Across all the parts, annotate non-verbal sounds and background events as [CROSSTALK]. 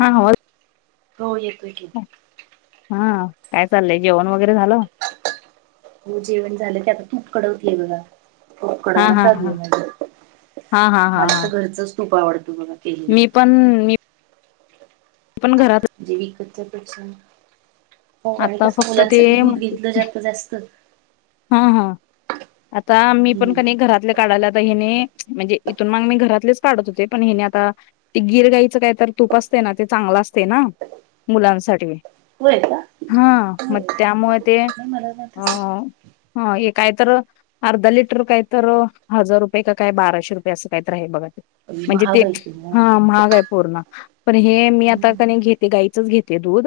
हा आवाज हो येतोय की. हा काय चाललंय जेवण वगैरे झालं. हो जेवण झालं ते आता तूप कडवतय बघा तुप हा कडवणं हा चालू हा आहे माझ हा हा हा हा मला तर घरचच. मी पण मी. पण घरात विकतच पेक्षा- हो आणि आता कसं फक्त ते मुलांसाठी दूध घेतलं जातं जास्त. हा हा आता मी पण हम्म कणी घरातल्या काढाय ल्या आहे हेणी. म्हणजे इथून माग मी घरातलेच काढत होते पण हेनी आता ते गीरगाईचं काय तर तूप असते ना ते चांगलं- असतय ना मुलांसाठी. होय का हा मग होय त्यामुळे ते नाही मला ना तसं अं- हे काय तर अर्धा लिटर काय तर हजार रुपये का काय बाराशे रुपये असं काही तर आहे बघा. म्हणजे ते महाग आहे की मग हा महाग आहे पूर्ण पण हे मी आता हम्म क घेते गाईचच घेते. दूध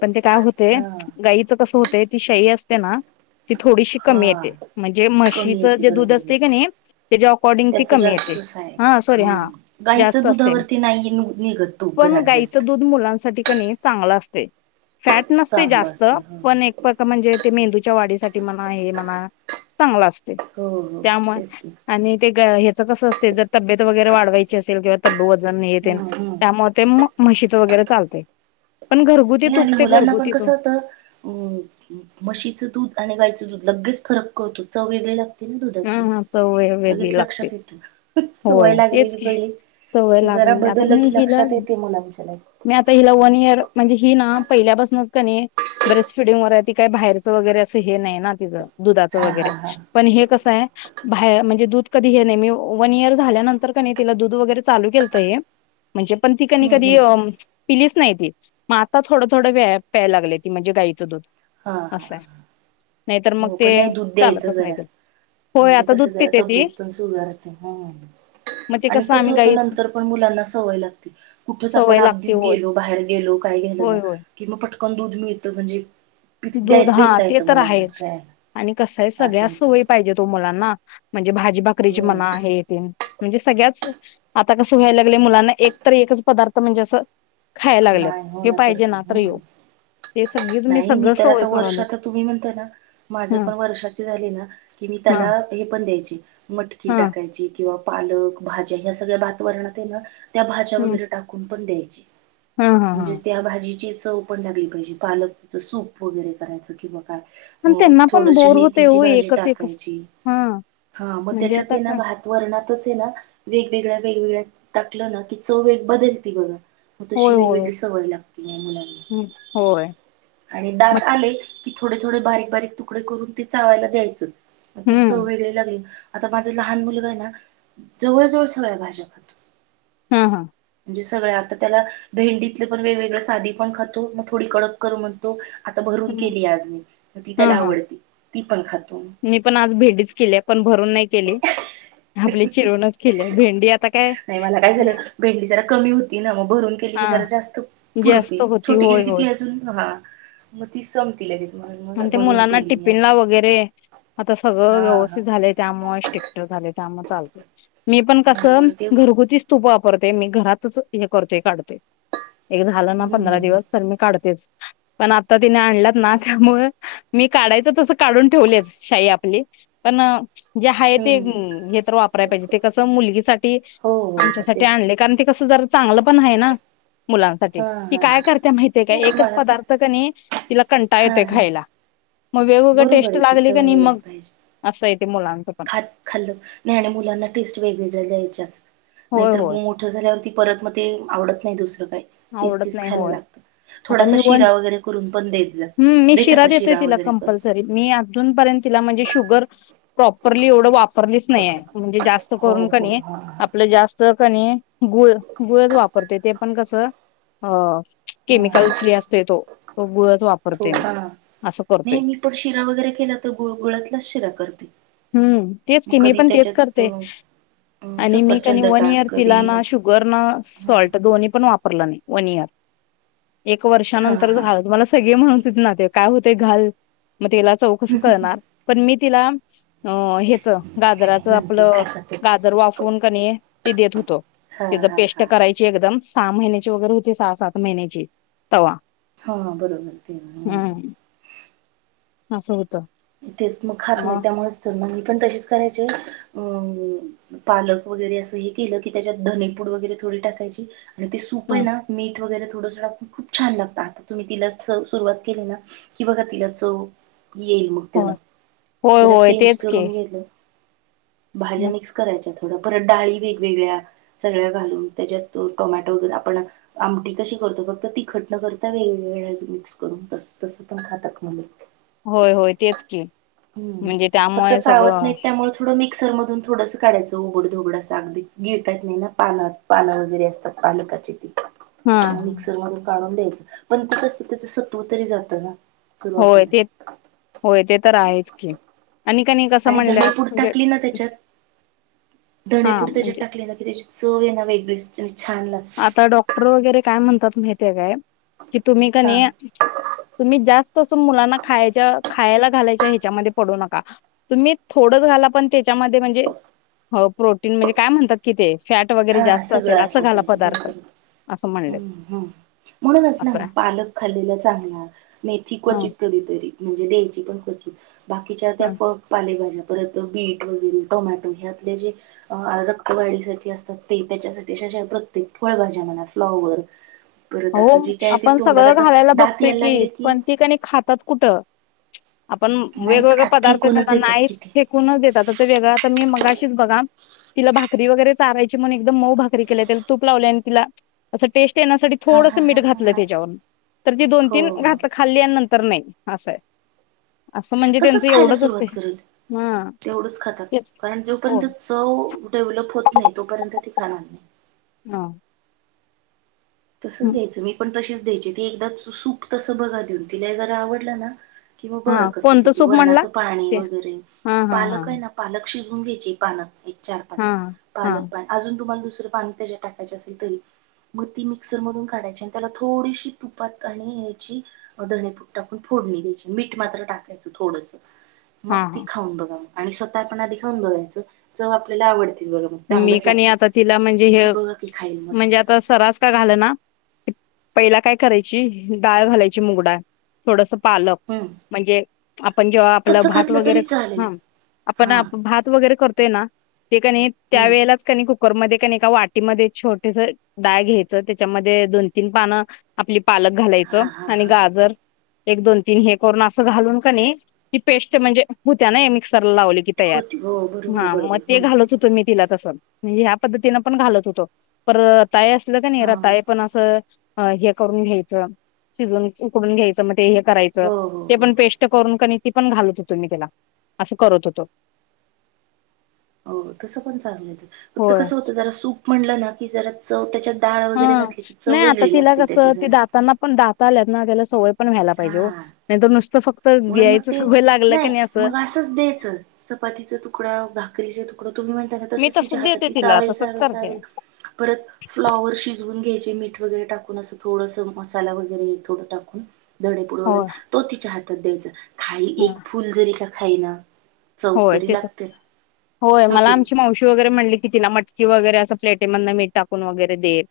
पण ते काय होते हा गाईचं कसं होते ती शाई असते ना? ती थोडीशी कमी हा येते म्हणजे कमी म्हशीचं येते जे दूध बरोबर असतय बरोबर कनी त्याच्या अकॉर्डिंग ते त्याच कमी येतेय. जास्तच आहे. हा सॉरी हा हम्म गाईचं जास्त असते दुधावरती नाही नि- निघत तूप पण घरात जास्त. गाईचं दूध मुलांसाठी कनी चांगल असतय फॅट नसतय चांगलं जास्त असते हो पण एक प्रका- म्हणजे मेंदूच्या वाढीसाठी- हे म्हणा चांगल असतय हो हो तेच की त्यामुळे कस असतय जर तब्येत वगैरे वाढवायची असेल किंवा तब्येत वजन हे हम्म तेन हम्म त्यामुळ ते. म म्हशीच वगैरे चालतय. आणि मुलांना पण कसं होत अ म्हशीचं दूध आणि गायचं दूध लगेच फरक कळतो चव वेगळी लागते. दुधाची ह चव वेगळी लगेच लागते. लक्षात येते सवय होय तेच लागलेली की पहिली. सवय की जरा लागली आता बदललं मी की हिला लक्षात येते मुलांच्या नाही मी आता हिला वन इयर म्हणजे हि ना- पहिल्यापासूनच का नाही ब्रेस्ट फिडिंग वर आहे ती काय बाहेरचं वगैरे असं हे नाही ना तिज. दुधाचं हा हा वगैरे हा पण हे कस? बाहेर म्हणजे दूध कधी हे नाही मी वन इयर झाल्यानंतर कनी तिला दूध वैगेरे चालू केलत हे. म्हणजे पण ती कनी हम्म कधी हम्म पिलीच नाही ती. आता थोडं थोडं प्यायला लागले ती म्हणजे गाईचं दूध. हा हा असंय नाहीतर मग हो पण ते नाही दूध द्यायचं चालतच जरा नाही. होय म्हणजे आता कस दूध जरा पिते ती तब्येत पण सुगारते हो. मग ते आणि कसं आम्ही होत गाईच नंतर पण मुलांना सवय लागते कुठंच सवय आपण लागते अगदीच होय गेलो बाहेर गेलो का. काय घ्याल ना होय होय की मग पटकन दूध मिळत म्हणजे. पी- द्या दूध हा देता ते येतं तर मुलांना आहेच काय आणि कसं आहे असं सगळ्या होतं. सोयी पाहिजे ओ मुलांना. म्हणजे भाजी भाकरीची हो म्हणा हे तेन म्हणजे सगळ्याच. आता कसं व्हायला लागलय मुलांना एकतर एकच पदार्थ म्हणजे असं. खायला लागल्यात नाही हो हे पाहिजे काय ना तर हम्म. येो ते सगळीच मीस. नाही मी तर आता वर्ष आता तुम्ही म्हणताय ना माझे ह पण वर्षाची झाली ना की मी हा त्याला हे पण द्यायची. मटकी हा टाकायची की. किंवा पालक भाज्या ह्या सगळ्या भातवरणात आहे ना त्या भाज्या हम्म वगैरे टाकून पण द्यायची. हा हा हा म्हणजे त्या भाजीची चव पण लागली पाहिजे पालक. सूप वगैरे करायचं किंवा काय. पण अ त्यांना पण थोडीशी बोर होतय मेथीची ओ भाजी एकच एकच टाकायची हा. हा मग म्हणजे त्याच्यात आता ते ना का भातवरणात. कसंय ना वेगवेगळ्या वेगवेगळ्या टाकलं ना की चव एक बदलती बघा. मग होय तशी होय वेगवेगळी सवय लागती मग मुलांना. हम्म होय आणि मग दात आले की थोडे थोडे बारीक बारीक तुकडे करून ते चावायला द्यायचंच. मग ती हम्म चव वेगळी लागली. आता माझा लहान मुलगा आहे ना जवळ जवळ सगळ्या भाज्या खातो. हा हा. जे सगळ्या आता त्याला भेंडीतले पण वेगवेगळ साधी पण खातो मग थोडी कडक कर म्हणतो. आता भरून हम्म केलीय आज मी म ती हा त्याला हा आवडती ती पण खात. मी पण आज भेंडीच केलीय पण भरून नाही केली. आपले चिरूनच केलेय भेंडी आता काय. नाही मला काय झालं जरा कमी होती ना मग भरून केली हा की जरा जास्त जास्त पुरती होती छोटी केली होय की होय ती अजून हा. मग ती संपती लगेच म्हणून मग आणि ते भरून मुलांना केली मी आता. टिफिनला वगैरे आता सगळं हा हा व्यवस्थित झालय त्यामुळे स्टेक्टर झालय त्यामुळे चालतय. मी पण कसं हम्म ते घरगुतीच तूप वापरते मी घरातच हे करतोय काढतोय. एक झालं ना हम्म पंधरा दिवस तर मी काढतेच. पण आता तिने आणल्यात ना त्यामुळे मी काढायचं तसं काढून ठेवलेच. शाई आपली पण जे हाय ते हम्म हे तर वापराय पाहिजे ते कसं मुलगीसाठी. हो हो हो आमच्यासाठी तेच की आणलय कारण ते कस जरा. चांगलं पण आहे ना मुलांसाठी हा ती हा काय नाही करत्या माहितीय काय एकच मला पण पदार्थ कणी. तिला कंटाळा हा येतोय हा खायला मग वेगवेगळ बरोबर टेस्ट आहे की लागली. चव कणी वेगळी मग पाहिजे असय ते मुलांच. खात खाल्लं नाही नाही आणि मुलांना टेस्ट वेगवेगळ्या द्याच्याच होय नाहीतर होय मोठं झाल्यावरती. परत मग ते आवडत नाही दुसरं काही तेच आवडत तेच नाही खायला होय लागत. आता मी वन जा हम्म मी देता शिरा का देतोय तिला वगैरे करून? कम्पल्सरी मी अजून पर्यंत. तिला म्हणजे शुगर प्रॉपरली एवढं वापरलीच नाही हाय. म्हणजे जास्त हो करून हो कणी हा आपलं जास्त. कणी गुळ गुळच वापरतोय ते पण कसं अं. केमिकल हा. फ्री असतोय तो तो गूळच. हो का नाही मी पण शिरा वगैरे केला तर गुळ गुळतलाच शिरा करते. हम्म तेच मग की मी कधी पण तेच त्याच्यात करतेय. अ आणि मी कणी सफरचंद वन टाक इयर कधी तिला ना शुगर ना हा सॉल्ट दोन्ही पण वापर रल नाय वन इयर, एक हा वर्षानंतर हा. झालं मला सगळे म्हणत होते नातेवाईक काय होतंय घाल मग त्याला चव कसं कळणार पण मी तिला अं ह्याच गाजराच नंतर आपलं खातातच. गाजर वाफवून कनी ते देत होतो. हा तिझं हा पेस्ट हा करायची एकदम सहा महिन्याची वगैरे होती सहा सात महिन्याची तवा. हा बरोबर ते हा. आस होत. तेच मग खात नाही त्यामुळेच तर मी पण तसेच करायचे अ पालक वगैरे असं हे केलं की त्याच्यात धनीपूड वगैरे टाकायची आणि ते सूप आहे हं, ना मीठ वगैरे थोडस टाकून खूप छान लागत, आता तुम्ही तिला सुरवात केली ना की बघा तिला चव येईल मग त्यांला होय. होय, जरा होय चेंज तेच की. करून घेतल भाज्या मग मिक्स करायच्यात. परत डाळी वेगवेगळ्या सगळ्या घालून त्याच्यात टोमॅटो वगर आपण आमटी कशी करतो, फक्त तिखट न करता वेगवेग्या मिक्स करून तस पण खातात मूल. होय हो. हम्म फक्त चावत सगळं नाहीत त्यामुळे थोडं मी मिक्सरमधून थोडंसं काढायचं उघड धोगड असं अगदीच घेळताात नाही ना पान पानं वगैरे असतात पालकाची ती. हा मिक्सर मधून काढून द्यायचं पण ते कस त्याच सत्व तरी जातं ना. होय सुरुवातीला ते होय ते तर आहेच की, आणि कनाय कस आणि आल्यात म्हणजे हा दधणे पूड त्याच्यात म्हणजे टाकली ना कि त्याची चव आहे ना वेगळेच आता डॉक्टर वगैरे काय म्हणतात माहितये काय? कि तुम्ही हा कनी तुम्ही जास्त अस मुलांना खायच्या खायला घालायच्या ह्याच्यामध्ये पडू नका तुम्ही थोडंच घाला पण त्याच्यामध्ये म्हणजे हो प्रोटीन म्हणजे काय म्हणतात कि ते फॅट वगैरे हा जास्त असेल सगळं असं घाला. [INAUDIBLE] पदार्थ असं म्हणले हम्म हम् म्हणूनच ना असं मग पालक खाल्लेला चांगला मेथी क्वाचित ह कधी तरी म्हनजे द्यायची पण क्वचित बाकिच्या त्या प पालेभाज्या परत बीट वगैरे टोमॅटो हे आपले जे रक्तवाढीसाठी असतात. त्याच्यासाठी अ प्रत्येक फळभज्या म्हणा फ्लॉवर परत हो असं जे काय आहे ते आपण तोंडात सगळं आता घालायला दात बघतोय यायला लागले की पण ती कणी खातात कुठं आपण नाहीच वेगवेगळे खात पदार्थ फेकूनच त्यांना देतात कि नायस ते फेकूनच देतात वेगळं आता मी मगा शीच बघा तिला भात भाकरी वगैरे चारायची म्हण एकदम मऊ भाकरी केल्या त्याला तूप लावले आणि तिला अस टेस्ट येण्या साठी हा थोडस हा हा मीठ हा घातलं हा त्याच्यावरून तर ती दोन हो तीन हो घातलं खाल्लीनंतर नाही, आस आहे. असं म्हणजे तसंच त्यांचं खायला एवढंच असते सुरुवात करेल? हा तेवढच खातात तेच कारण हो जोपर्यंत चव डेव्हलप होत नाही तोपर्यंत ती खाणार नाही. हा. तसच हं. घ्यायचं, मी पण तशीच द्यायची ती एकदा सूप तसं बघा देऊन, तिला जला आवडलं ना किंवा बघा हा कस कोणतं किती सूप म्हणला वर्णाचं पाणी ते वगैरे हा हा हा पालक आहे ना पालक शिज वून घ्यायची पान एक चार हा पाच हा हा पालक तुम्हाला दुसर पाणी कशात टाकायचं असेल तरी म ती मिक्सर मधून काढायची आणि त्याला थोडीशी तुपात आणि याची धणे पूड टाकून फोडणी द्यायची. मीठ मात्र टाकायचं थोडसं. मग ती हा खाऊन बघा आणि स्वतः आपणा आधी खाऊन बघायचं जव आपल्याला आवडते बघा मग मी चांगलंच कानी लागतं ते आता तिला म्हणजे ती हे बघा की खाईल म्हणजे मस्त आता सरास का घाल ना पहिला काय करायची डाळ घालायची मुगडा थोडस पालक हम्म म्हणजे आपण जेव्हा आपलं तसं भात घातलं वगैरे तरी चालेल. हा आपण हा भात वगैरे करतो ते त्या हम्म वेळेलाच कणी खूप ककरमध्येध्येण एका वाटीमध्ये छोटेस डाळ घ्यायचं त्याच्यामध्ये दोन तीन पानं आपली पालक घालायचं हा हा आणि हा गाजर एक दोन तीन हे करून असं घालून का नाही की पेस्ट म्हणजे होत्या ना मिक्स लावलेकी ताई होती हो बरोबर मग बरोबर ते हम्म घालत होतो मी आत तिला तसं म्हणजे ह्या पद्धतीनं पण घालत होतो प रताय असलं का नाही हा रताय पण असं अ हे करून घ्यायचं शिजून उकडून घ्यायचं मग ते हे करा हो हो ते हो पण पेस्ट कर तेी पण घालत होतो मी त्याला असं करत होतो हो तसं पण चांगलं य फक्त होय कसं होत जरा सूप म्हणलं ना की जरा चव त्याच्या हा नाही आता तिला कसं ती जरा दातांना पण दाता आल्यात त्याला सवय पण व्हायला पाहिेजे हा नाहीर नुसतं फक्त म्हणून मग घ्यायचं ते सवय लागलं का नाही असं मग असंच द्यायचं चपातीचा तुकडा भाकरीचा तुकडा तुम्ही म्हणताना मी तसंच तिच्या तसं हात देते ति तिला चावेल तसंच चावेल करते चावेल परत फ्लावर शिजवून घ्यायचे मीठ वगैरे टाक थोडस मसाला वगैरे थोडं टाकून धडेपूड वगैरे होय तो तिच्या हातात द्यायचा खाली हा एक फुल जरी का खाई ना चौ होय तरी ते तर लागते ना होय हो मला की आमची नाही मावशी वगैरे म्हणली की तिला मटकी वगैरे असं प्लेट मधन मीठ टाकून वगैरे देईल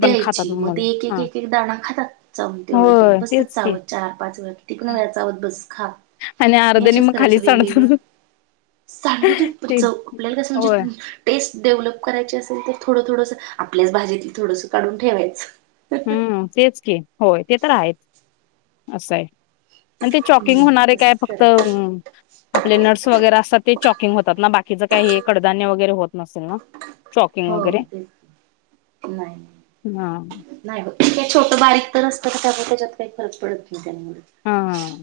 द्यायची मग ते एक एक एक एक दाणा खातात व तेवढं त्यांना होय बसतात तेच की चाव चार पाच वे तिकनं व्यायच आहोत बस खा आणि आर्धने मग खाली सांडतात सांड ते आपल्याला कस म्हणजे होय टेस्ट डेव्हलप करायची असेल तर थोडं थोडस आपल्याच भाजीत थोडंसं काढून ठेवायचं हम्म तेच की होय ते तर आहेच असं आहे आणि ते चॉकिंग हम्म होणार आहे काय तसंच फक्त करायचं. आपले नर्स वगैरे असतात ते चॉकिंग होतात ना बाकीचं काही हे कडधान्य वगैरे होत नसेल ना चॉकिंग हो वगैरे तेच की. नाही हा नाही होत छोटं बारीक तर असतं त्यामुळे त्याच्यात काही फरक पडत नाही त्यामुळे हा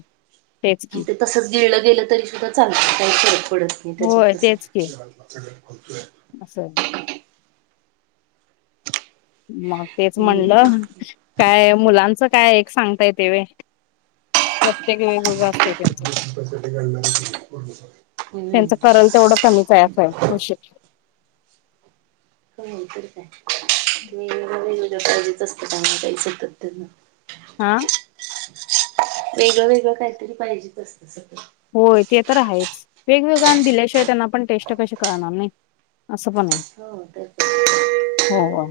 तेच की ते तसच गिळलं गेलं तरी सुद्धा चालत काहीच पडत नाही होय त्याच्यातस तेच की असं [UNINTELLIGIBLE] मग तेच हम्म ते- म्हणलं काय मुलांचं काय एक सांगताय तेवे प्रत्येक वेळे मग असते त्यांचा त्यांच हम्म करल तेवढं कमीच आहेचं आहे म्हश [INAUDIBLE] हो तर काय म पाहिजेच असतं खाना काही सतत त्यांना हा वेगळं वेगळं काहीतरी पाहिजेच असत सगळ होय ते तर आहेच वेगवेग आणि दिल्याशिवाय त्यांना पण टेस्ट कशी करणार नाही असं पण आहे हो तर काय. हो हो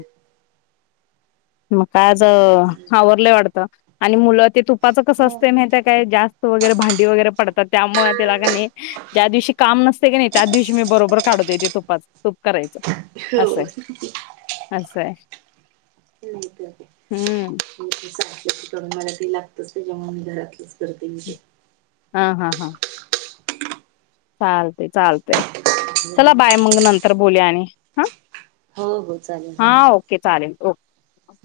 म आज आवरलं वाटतं आणि मुलं ते तुप पाचं कसं हो असत माहित आहे काय जास्त वगैरे भांडी वगैर त्यामुळे त्याला का ज्या दिवशी काम नसते की नाही त्या दिवशी मी बरोबर काढत येते तुप करायचं हो असं नाही हम्म ्या लागत त्याच्यामुळे मी घरातलंच करतेे हा हा हा चालते चालते चला बाय मग नंतर बोलूया आणि हा हो हो चालेल हा हं. ओके चालेल ओक